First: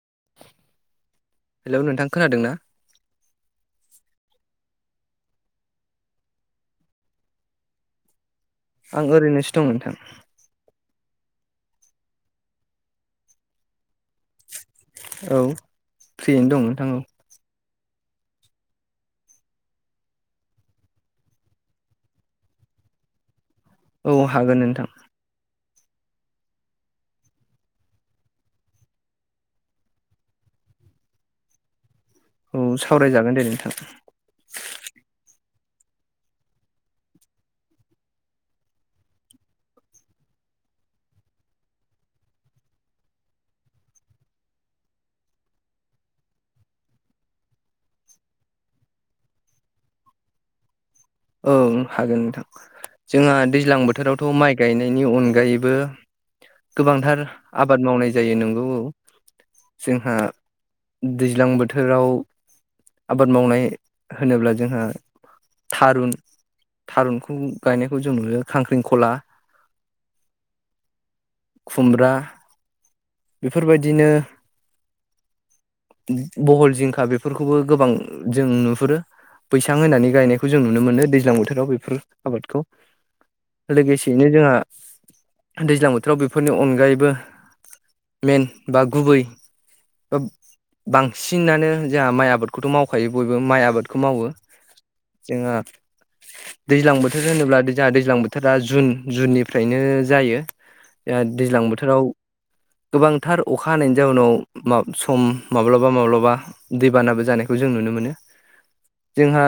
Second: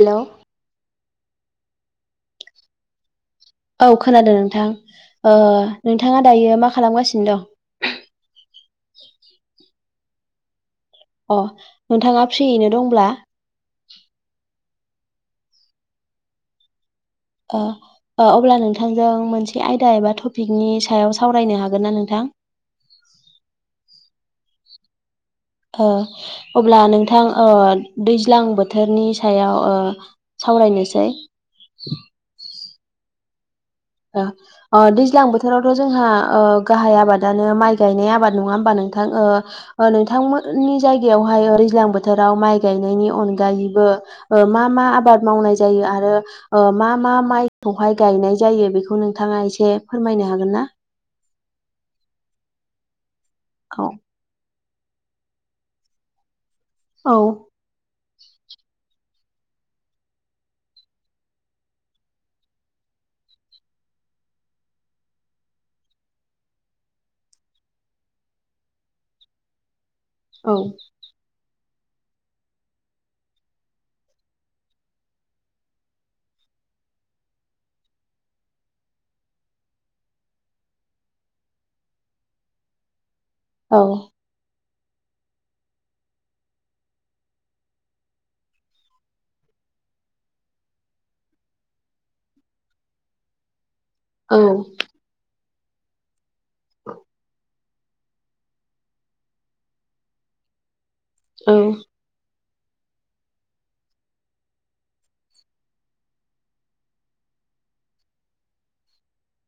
Hello. Hello नोंथां खोनादों ना? औ खोनादों नोंथां। ओ नोंथाङा दायो मा खालामगासिनो दं? आं ओरैनोसो दं नोंथां अ नोंथाङा फ्रियैनो दंब्ला औ फ्रियैनो दं नोंथां औ। ओ ओ अब्ला नोंथांजों मोनसे आयदा एबा टपिकनि सायाव सावरायनो हागोन ना नोंथां? [inaudible] औ हागोन नोंथां। ओ अब्ला नोंथां दैज्लां बोथोरनि सायाव ओ सावरायनोसै। औ सावरायजागोन दे नोंथां। ओ ओ दैज्लां बोथोरावथ' जोंहा गाहाय आबादानो माइ गायनाय आबाद नङा होमबा नों नोंथां, ओ नोंथांमोननि जायगायावहाय दैज्लां बोथोराव माइ गायनायनि अनागायैबो ओ ओ मा मा आबाद मावनाय जायो आरो ओ मा मा माइखौहाय गायनाय जायो बेखौ नोंथाङा एसे फोरमायनो हागोन ना? ओं हागोन नोंथां। जोंहा दैज्लां औ बोथोरावथ' माइ गायनायनि अनगायैबो औ गोबांथार आबाद मावनाय जायो नंगौ औ। जोंहा दैज्लां बोथोराव आबाद मावनाय होनोब्ला जोंहा थारुन थारुनखौ गायनायखौ जों नुयो खांख्रिखला औ। खुमब्रा बेफोरबायदिनो बहल जिंखा बेफोरखौबो गोबां जों नुहुरो। बैसां होनानै गायनायखौ जों नुनो मोनो। दैज्लां बोथोराव बेफोर आबादखौ औ लोगोसेयैनो जोंहा दैज्लां बोथोराव बेफोरनि अनगायैबो मेन‌ बा गुबै बांसिनानो जाहा माइ आबादखौथ' मावखायो बयबो माइ आबाद खौ मावो औ जोंहा दैज्लां बोथोर होनोब्ला जोंहा दैज्लां बोथोरा जुन जुननिफ्रायनो जायो। ओ औ दैज्लां बोथोराव गोबांथार अखा हानायनि जाउनाव सम माब्लाबा माब्लाबा दैबानाबो जानाय बेखौ जों नुनो मोनो जोंहा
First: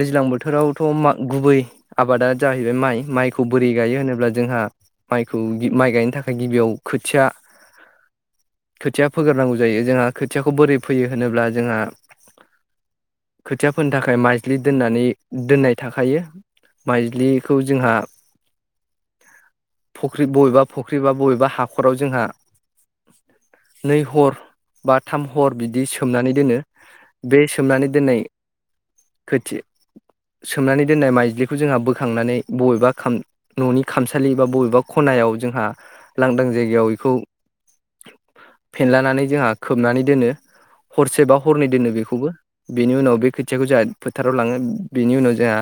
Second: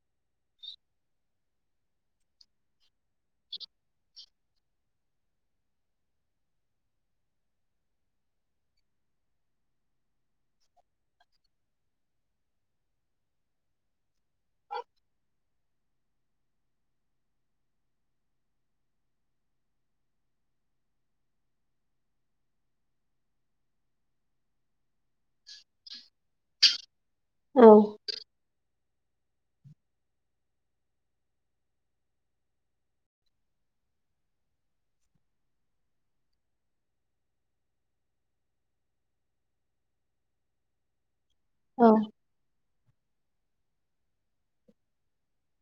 दैज्लां बो थोरावथ' गुबै आबादा जाहैबाय माइ। माइखौ बोरै गायो होनोब्ला जोंहा माइखौ माइ गायनो थाखाय गिबियाव खोथिया [unintelligible] खोथिया फोगोरनांगौ जायो जोंहा खोथियाखौ बोरै फोयो होनोब्ला जोंहा खोथिया फोनो थाखाय मायज्लि दोननानै दोननाय थाखायो माइज्लिखौ जोंहा फख्रि बबेबा फख्रि बा बबेबा हाखराव जोंहा नै हर बा थाम हर बिदि सोमनानै दोनो। बे औ सोमनानै दोननाय खोथि सोमनानै दोननाय माइज्लिखौ जोंहा बोखांनानै बबेबा खाम न'नि खामसालि बा बबेबा खनायाव आव जोंहा लांदां जायगायाव बेखौ। [unintelligible] फेनलानानै जोंहा खोबनानै दोनो हरसेबा हरनै दोनो बेखौबो बेनि उनाव बे खोथियाखौ जाहा फोथाराव लाङो बेनि उनाव जाहा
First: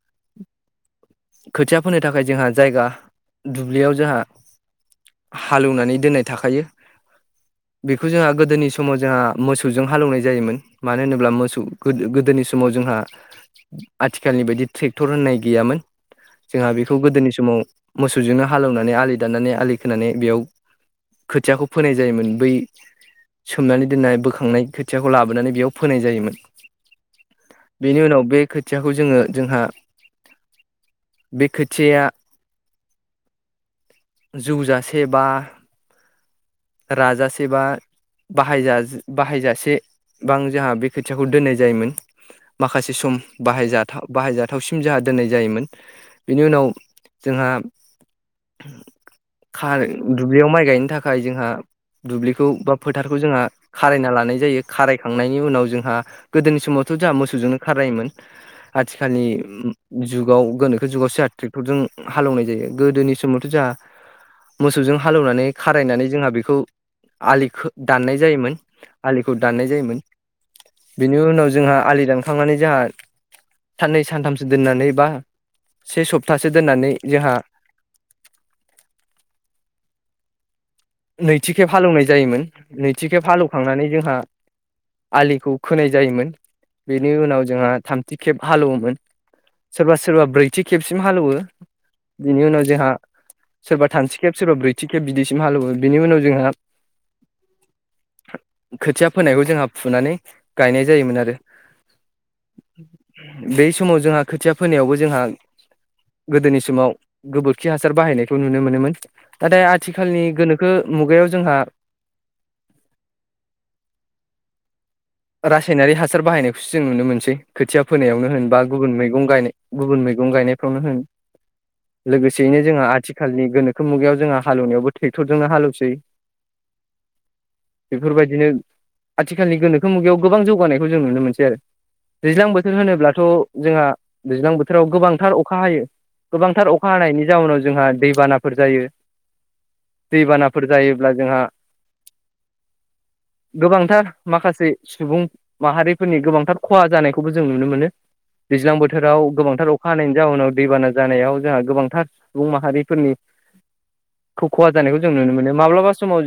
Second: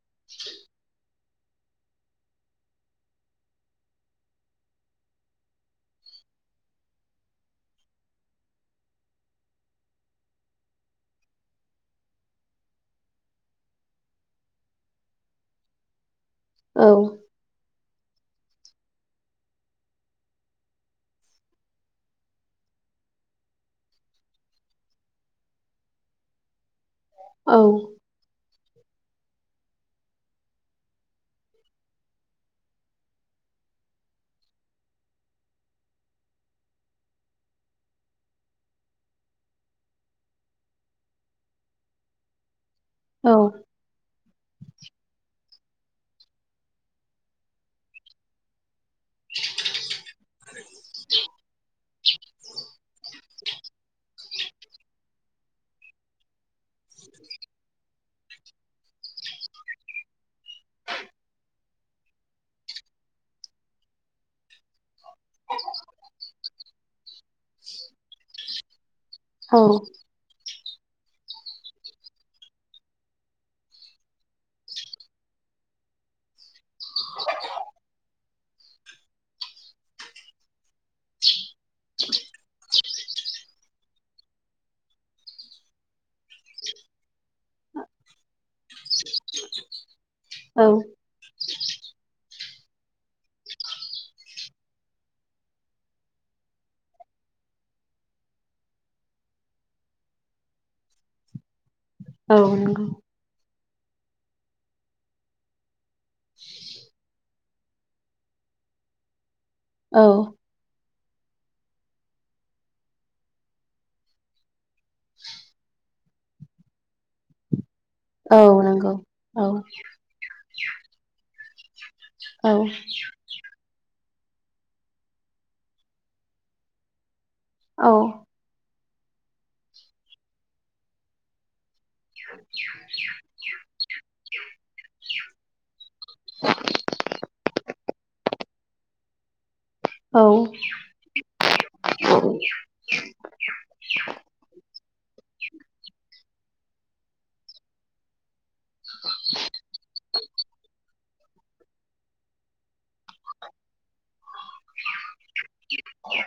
[unintelligible] खोथिया फोनो थाखाय जोंहा जायगा दुब्लियाव जाहा हालेवनानै दोननाय थाखायो। [unintelligible] बेखौ जोंहा गोदोनि समाव जोंहा मोसौजों हालौवनाय जायोमोन मानो होनोब्ला मोसौ गोदोनि समाव जों जोंहा आथिखालनि बायदि ट्रेक्टर होननाय गैयामोन जोंहा औ बेखौ गोदोनि समाव मोसौजोंनो हालेवनानै आलि दाननानै आलि खोनानै बेयाव खोथियाखौ फोनाय जायोमोन बै सोमनानै दोननाय बोखांनाय खोथियाखौ लाबोनानै बेयाव फोनाय जायोमोन। बेनि उनाव बे खोथियाखौ जोङो जोंहा बे खोथिया‌‌ आ जौजासे बा। राजा सेबा बाहाय बाहायजासेबां जोंहा बे खोथियाखौ दोननाय जायोमोन। माखासे सम औ बाहायजाथाव बाहायजाथावसिम जोंहा दोननाय जायोमोन। बेनि उनाव जोंहा खार दुब्लियाव माइ गायनो थाखाय जोंहा दुब्लिखौ बा फोथारखौ जोंहा खारायना लानाय जायो खारायखांनायनि उनाव जोंहा गोदोनि। समावथ' जाहा मोसौजोंनो खारायोमोन आथिखालनि जुगाव गोनोखो जुगावसो जों हालौनाय जायो गोदोनि समावथ' जोंहा मोसौजों हालेवनानै खारायनानै जोंहा बे खौ आलिखो दाननाय जायोमोन आलिखौ औ दाननाय जायोमोन। बेनि उनाव जोंहा आलि दानखांनानै जाहा। साननै सानथामसो दोननानै बा से सप्तासे दोननानै जाहा [unintelligible] नैथिखेब हालौवनाय जायोमोन नैथिखेब हालौवखांनानै जोंहा आलिखौ खोनाय जायोमोन बेनि उनाव जोंहा थामथि खेब हालेवोमोन। सोरबा सोरबा ब्रैथि खेबसिम हालेवो। बिनि उनाव जोंहा सोरबा थामथि खेब सोरबा ब्रैथि खेब बिदिसिम हालेवो। बेनि उनाव जोंहा खोथिया फोनायखौ जोंहा फुनानै गायनाय जायोमोन आरो। औ बै समाव जोंहा खोथिया फोनायावबो जोंहा गोदोनि समाव गोबोरखि हासार बाहायनायखौ नुनो मोनोमोन नाथाय आथिखालनि औ गोनोखो मुगायाव जोंहा रासायनारि हासार बाहायनायखौसो जों नुनो मोनसै खोथिया फोनायावनो औ होन बा नंगौ गुबुन मैगं औ गायनाय गुबुन मैगं गायनायफ्रावनो होन लोगोसेयैनो औ जोंहा आथिखालनि गोनोखो मुगायाव जोंहा हालौनायावबो ट्रेक्टरजोंनो हालौसै बेफोरबायदिनो आथिखालनि गोनोखो मुगायाव गोबां जौगानायखौ जों नुनो मोनसै आरो। दैज्लां बोथोर होनोब्लाथ' जोंहा दैज्लां बोथोराव गोबांथार अखा हायो। गोबांथार अखा हानायनि जाउनाव जोंहा दैबानाफोर जायो। औ दैबानाफोर जायोब्ला जोंहा गोबांथार माखासे सुबुं माहारिफोरनि गोबांथार खहा जानायखौबो जों नुनो मोनो। दैज्लां बोथोराव गोबांथार अखा हानायनि जाउनाव दैबाना जानायाव जोंहा गोबांथार सुबुं माहारि फोरनि ख-खहा जानायखौ जों नुनो मोनो माब्लाबा समाव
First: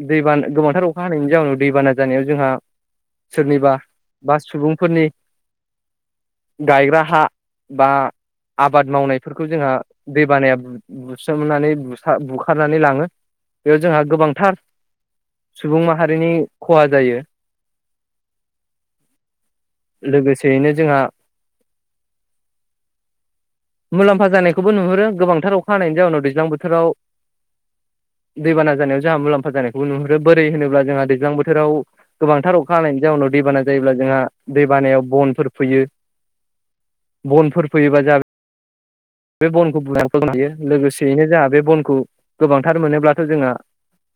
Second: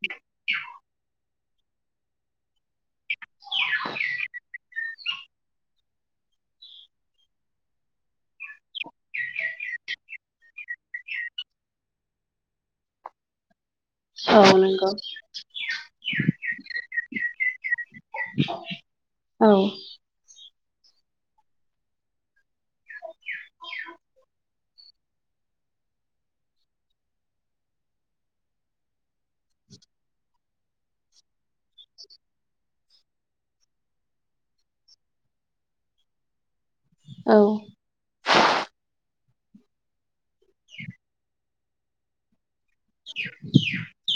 [unintelligible] दैबाना गोबांथार अखा हानायनि जाउनाव दैबाना जानायाव जोंहा सोरनिबा बा सुबुंफोरनि [inaudible] गायग्रा हा बा आबाद मावनायफोरखौ जोंहा दैबानाया बुसोमनानै [inaudible] बुखारनानै लाङो। बेयाव जोंहा औ गोबांथार नंगौ सुबुं माहारिनि खहा जायो। औ [unintelligible] जोंहा [inaudible] मुलाम्फा जानायखौबो नुहुरो गोबांथार अखा हानायनि जाउनाव दैज्लां बोथोराव दैबाना जानायाव जोंहा मुलाम्फा जानायखौ नुहुरो बोरै होनोब्ला जोंहा दैज्लां बोथोराव गोबांथार अखा हानायनि जाउनाव दैबाना जायोब्ला जोंहा दैबानायाव बनफोर फैयो। औ बनफोर फैयोबा [inaudible] बे बनखौ [unintelligible] हायो लोगोसेयैनो जाहा बे बनखौ गोबां थार मोनोब्लाथ' जोङा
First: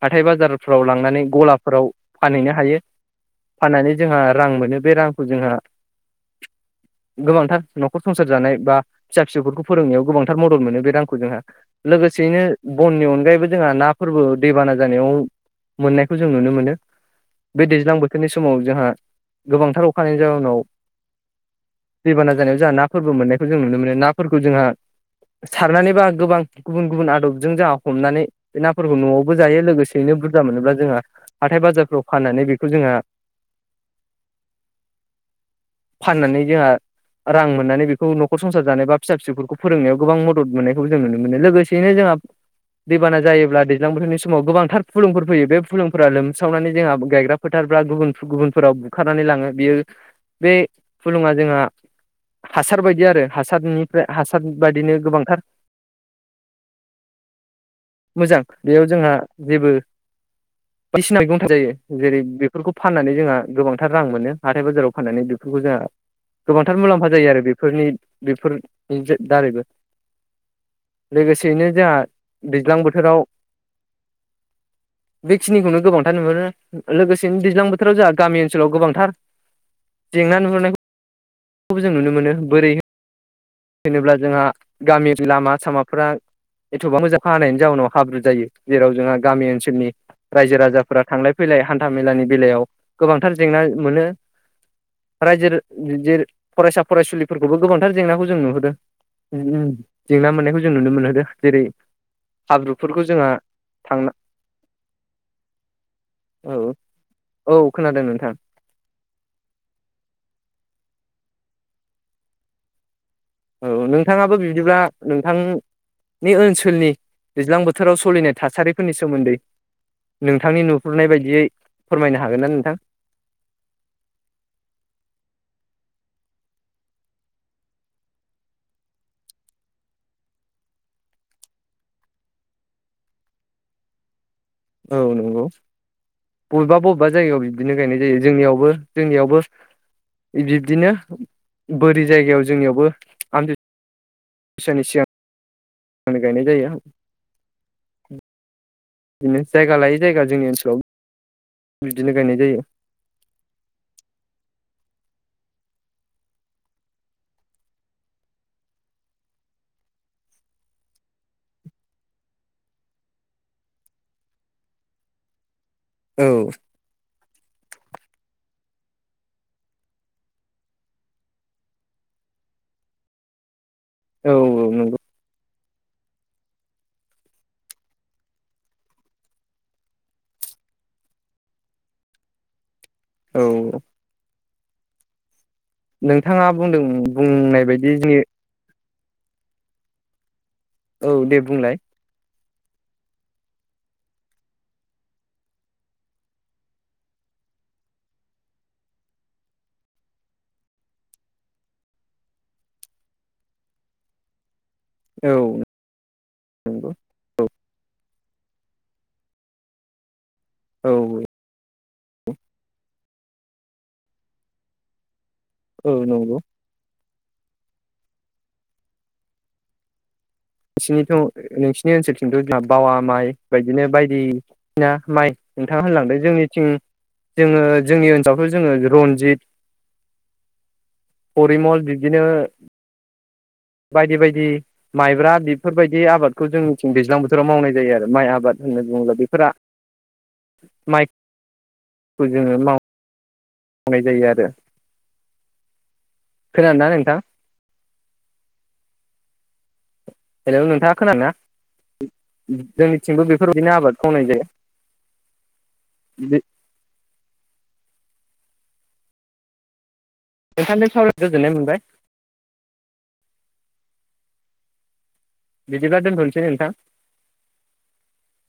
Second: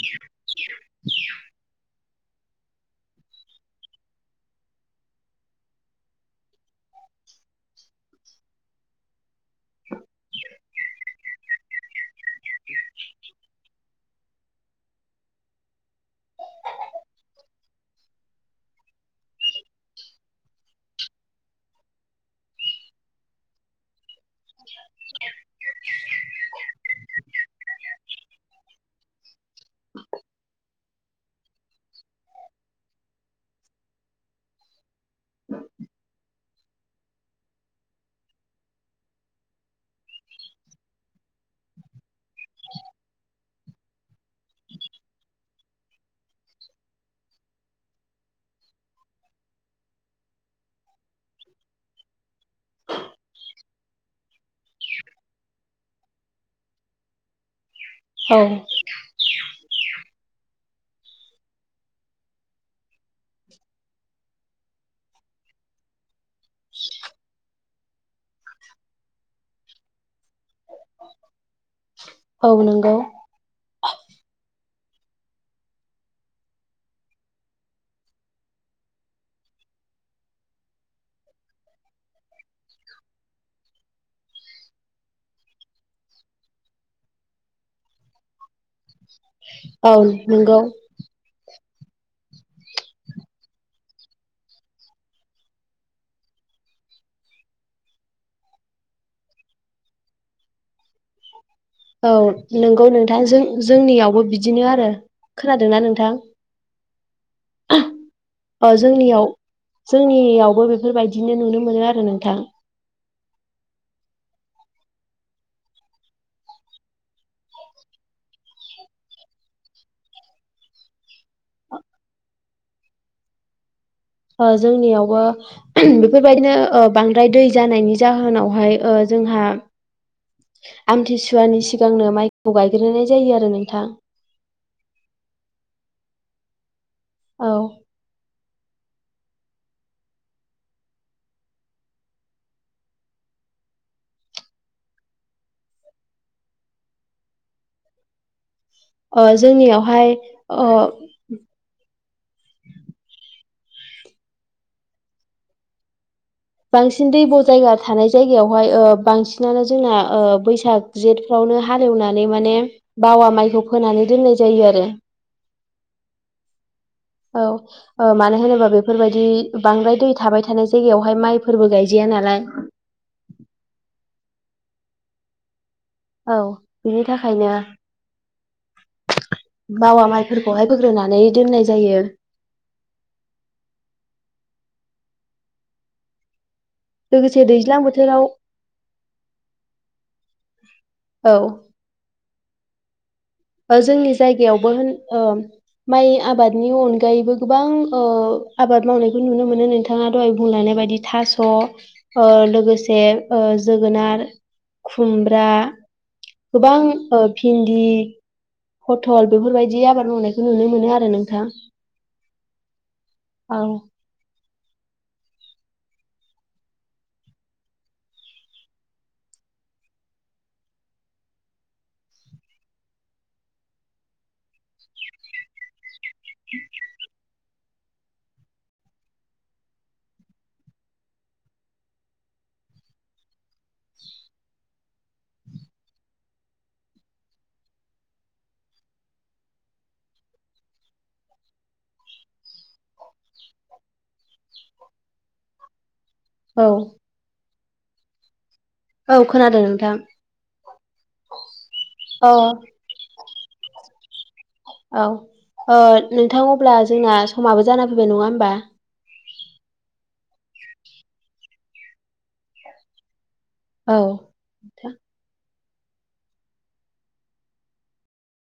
हाथाय बाजारफ्राव लांनानै गलाफोराव फानहैनो हायो। फाननानै जोंहा रां मोनो बे रांखौ जोंहा गोबांथार न'खर संसार जानाय बा फिसा फिसौफोरखौ फोरोंनायाव गोबांथार मदद मोनो बे रांखौ जोंहा लोगोसेयैनो बननि अनगायैबो जोंहा नाफोरबो दैबाना ना जानायाव मोननायखौ जों नुनो मोनो। बे दैज्लां बोथोरनि समाव जोंहा गोबांथार अखा हानायनि जाउनाव दैबाना जानायाव जाहा नाफोरबो मोननायखौ जों नुनो मोनो नाफोरखौ जोंहा सारनानै बा गोबां गुबुन गुबुन आदबजों जाहा हमनानै बे नाफोरखौ न'आवबो जायो लोगोसेयैनो बुरजा मोनोब्ला जोंहा हाथाय बाजारफ्राव फाननानै बेखौ जोंहा [inaudible] फाननानै जोंहा रां मोननानै बेखौ न'खर संसार जानाय बा फिसा फिसौफोरखौ फोरोंनायाव गोबां मदद मोननायखौबो जों नुनो मोनो लोगोसेयैनो जोंहा दैबाना जायोब्ला दैज्लां बोथोरनि समाव गोबांथार फुलुंफोर फैयो बे फुलुंफोरा लोमस्रावनानै जोंहा गायग्रा फोथार [inaudible] गुबुन गुबुनफोराव बुखारनानै लाङो बेयो बे फुलुङा जोंहा हासार बायदि आरो हासारनि ओमफ्राय हासार बादिनो गोबांथार औ मोजां बेयाव जोंहा जेबो [inaudible] बायदिसिना दंथार जायो जेरै बेफोरखौ फाननानै जोंहा गोबांथार रां मोनो हाथाय बाजाराव फाननानै बेफोरखौ जों जोंहा गोबांथार मुलाम्फा जायो आरो बेफोरनि बेफोर दारैबो लोगोसेयैनो जोंहा औ दैज्लां नंगौ बोथोराव [inaudible] बेखिनिखौनो गोबांथार नुहरो लोगोसेनो दैज्लां बोथोराव जोंहा गामि ओनसोलाव गोबांथार जेंना नुहुरनायखौ बेखौबो जों नुनो मोनो बोरै जेनेब्ला जोंहा गामि लामा सामाफोरा एथ'बां मोजां अखा हानायनि जाहोनाव हाब्रुद जायो जेराव जोंहा गामि ओनसोलनि औ रायजो नंगौ राजाफोरा थांलाय फैलाय हान्था मेलानि बेलायाव गोबांथार जेंना मोनो रायजो फरायसा फरायसुलिफोरखौबो गोबांथार जेंनाखौ जों नुहरो [unintelligible] जेंना मोननायखौ जों नुनो मोनहरो औ नंगौ नोंथाङ थांना जों-जोंनियावबो बिदिनो आरो खोनादोंना नोंथां? औ औ खोनादों नोंथां अ जोंनियाव जोंनियावबो बेफोरबायदिनो नुनो मोनो आरो नोंथां औ नोंथाङाबो बिदिब्ला नोंथां नि ओनसोलनि दैज्लां बोथोराव सलिनाय थासारिफोरनि सोमोन्दै नोंथांनि नुहुरनाय बायदियै फोरमायनो हागोन ना नोंथां? [inaudible] ओ जोंनियावबो बेफोरबायदिनो बांद्राय दै जानायनि जाहोनावहाय ओ जोंहा आमथिसुवानि सिगांनो माइखौ गायग्रोनाय जायो आरो नोंथां औ नंगौ बबेबा बबेबा जायगायाव औ बिदिनो गायनाय जायो जोंनियाव बो जोंनियावबो बिब्दिनो बोरि जायगायाव जोंनियावबो आमथि सुवानि सिगां नों गायनाय जायो ओ बिदिनो जायगा लायै जोंनियावहाय जायगा जोंनि ओ ओनसोलाव बिदिनो गायनाय जायो बांसिन दैब जायगा थानाय जायगायावहाय ओ बांसिनानो जोंना बैसाग जेठफ्राव नो हालेवनानै माने बावा माइखौ फोनानै दोननाय जायो आरो औ औ औ मानो होनोबा बेफोरबायदि बांद्राय दै थाबाय थानाय जायगायावहाय माइफोरबो गायजाया नालाय औ औ नंगौ औ बिनि थाखायनो भावा माइफोरखौहाय बोग्रोनानै दोननाय जायो औ नोंथाङा बुंदों लोगोसे बुंनाय दैज्लां बायदि जे बोथोराव औ दे बुंलाय जोंनि जायगायावबो होन--ओ माइ आबादनि अनगायैबो गोबां ओ आबाद मावनायखौ नुनो मोनो नोंथाङा दहाय बुंलायनाय बायदि थास ओ लोगोसे ओ जोगोनार औ खुमब्रा गोबां नंगौ ओ भिन्दि फटल बेफोरबायदि आबाद मावनायखौ नुनो मोनो औ आरो नोंथाङ औ औ नंगौ नोंसिनिथ नोंसिनि ओनसोलथिंथ [unintelligible] बावा माइ बायदिनो बायदिसिना माइ नोंथाङा होनलांदों जोंनिथिं जोङो जोंनि ओनसोलावथ जोङो रनजित परिमल बिबदिनो बायदि बायदि माइब्रा बेफोरबायदि आबादखौ जोंनिथिं दैज्लां बोथोराव मावनाय जायो आरो माइ आबाद होनना बुङोब्ला बेफोरा माइ खौ जोङो माव नाय जायो आरो खोनादोंना नोंथां? औ खोनादों नोंथां हेलौ नोंथाङा खोनादोंना अ जोंनिथिंबो बेफोरबायदिनो आबादखौ मावनाय जायो औ ओ नोंथां अब्ला जोंना समाबो जाना फैबाय नङा होमबा? नोंथांजों सावरायना गोजोननाय मोनबाय औ नोंथां बिदिबा दोनथनोसै नोंथां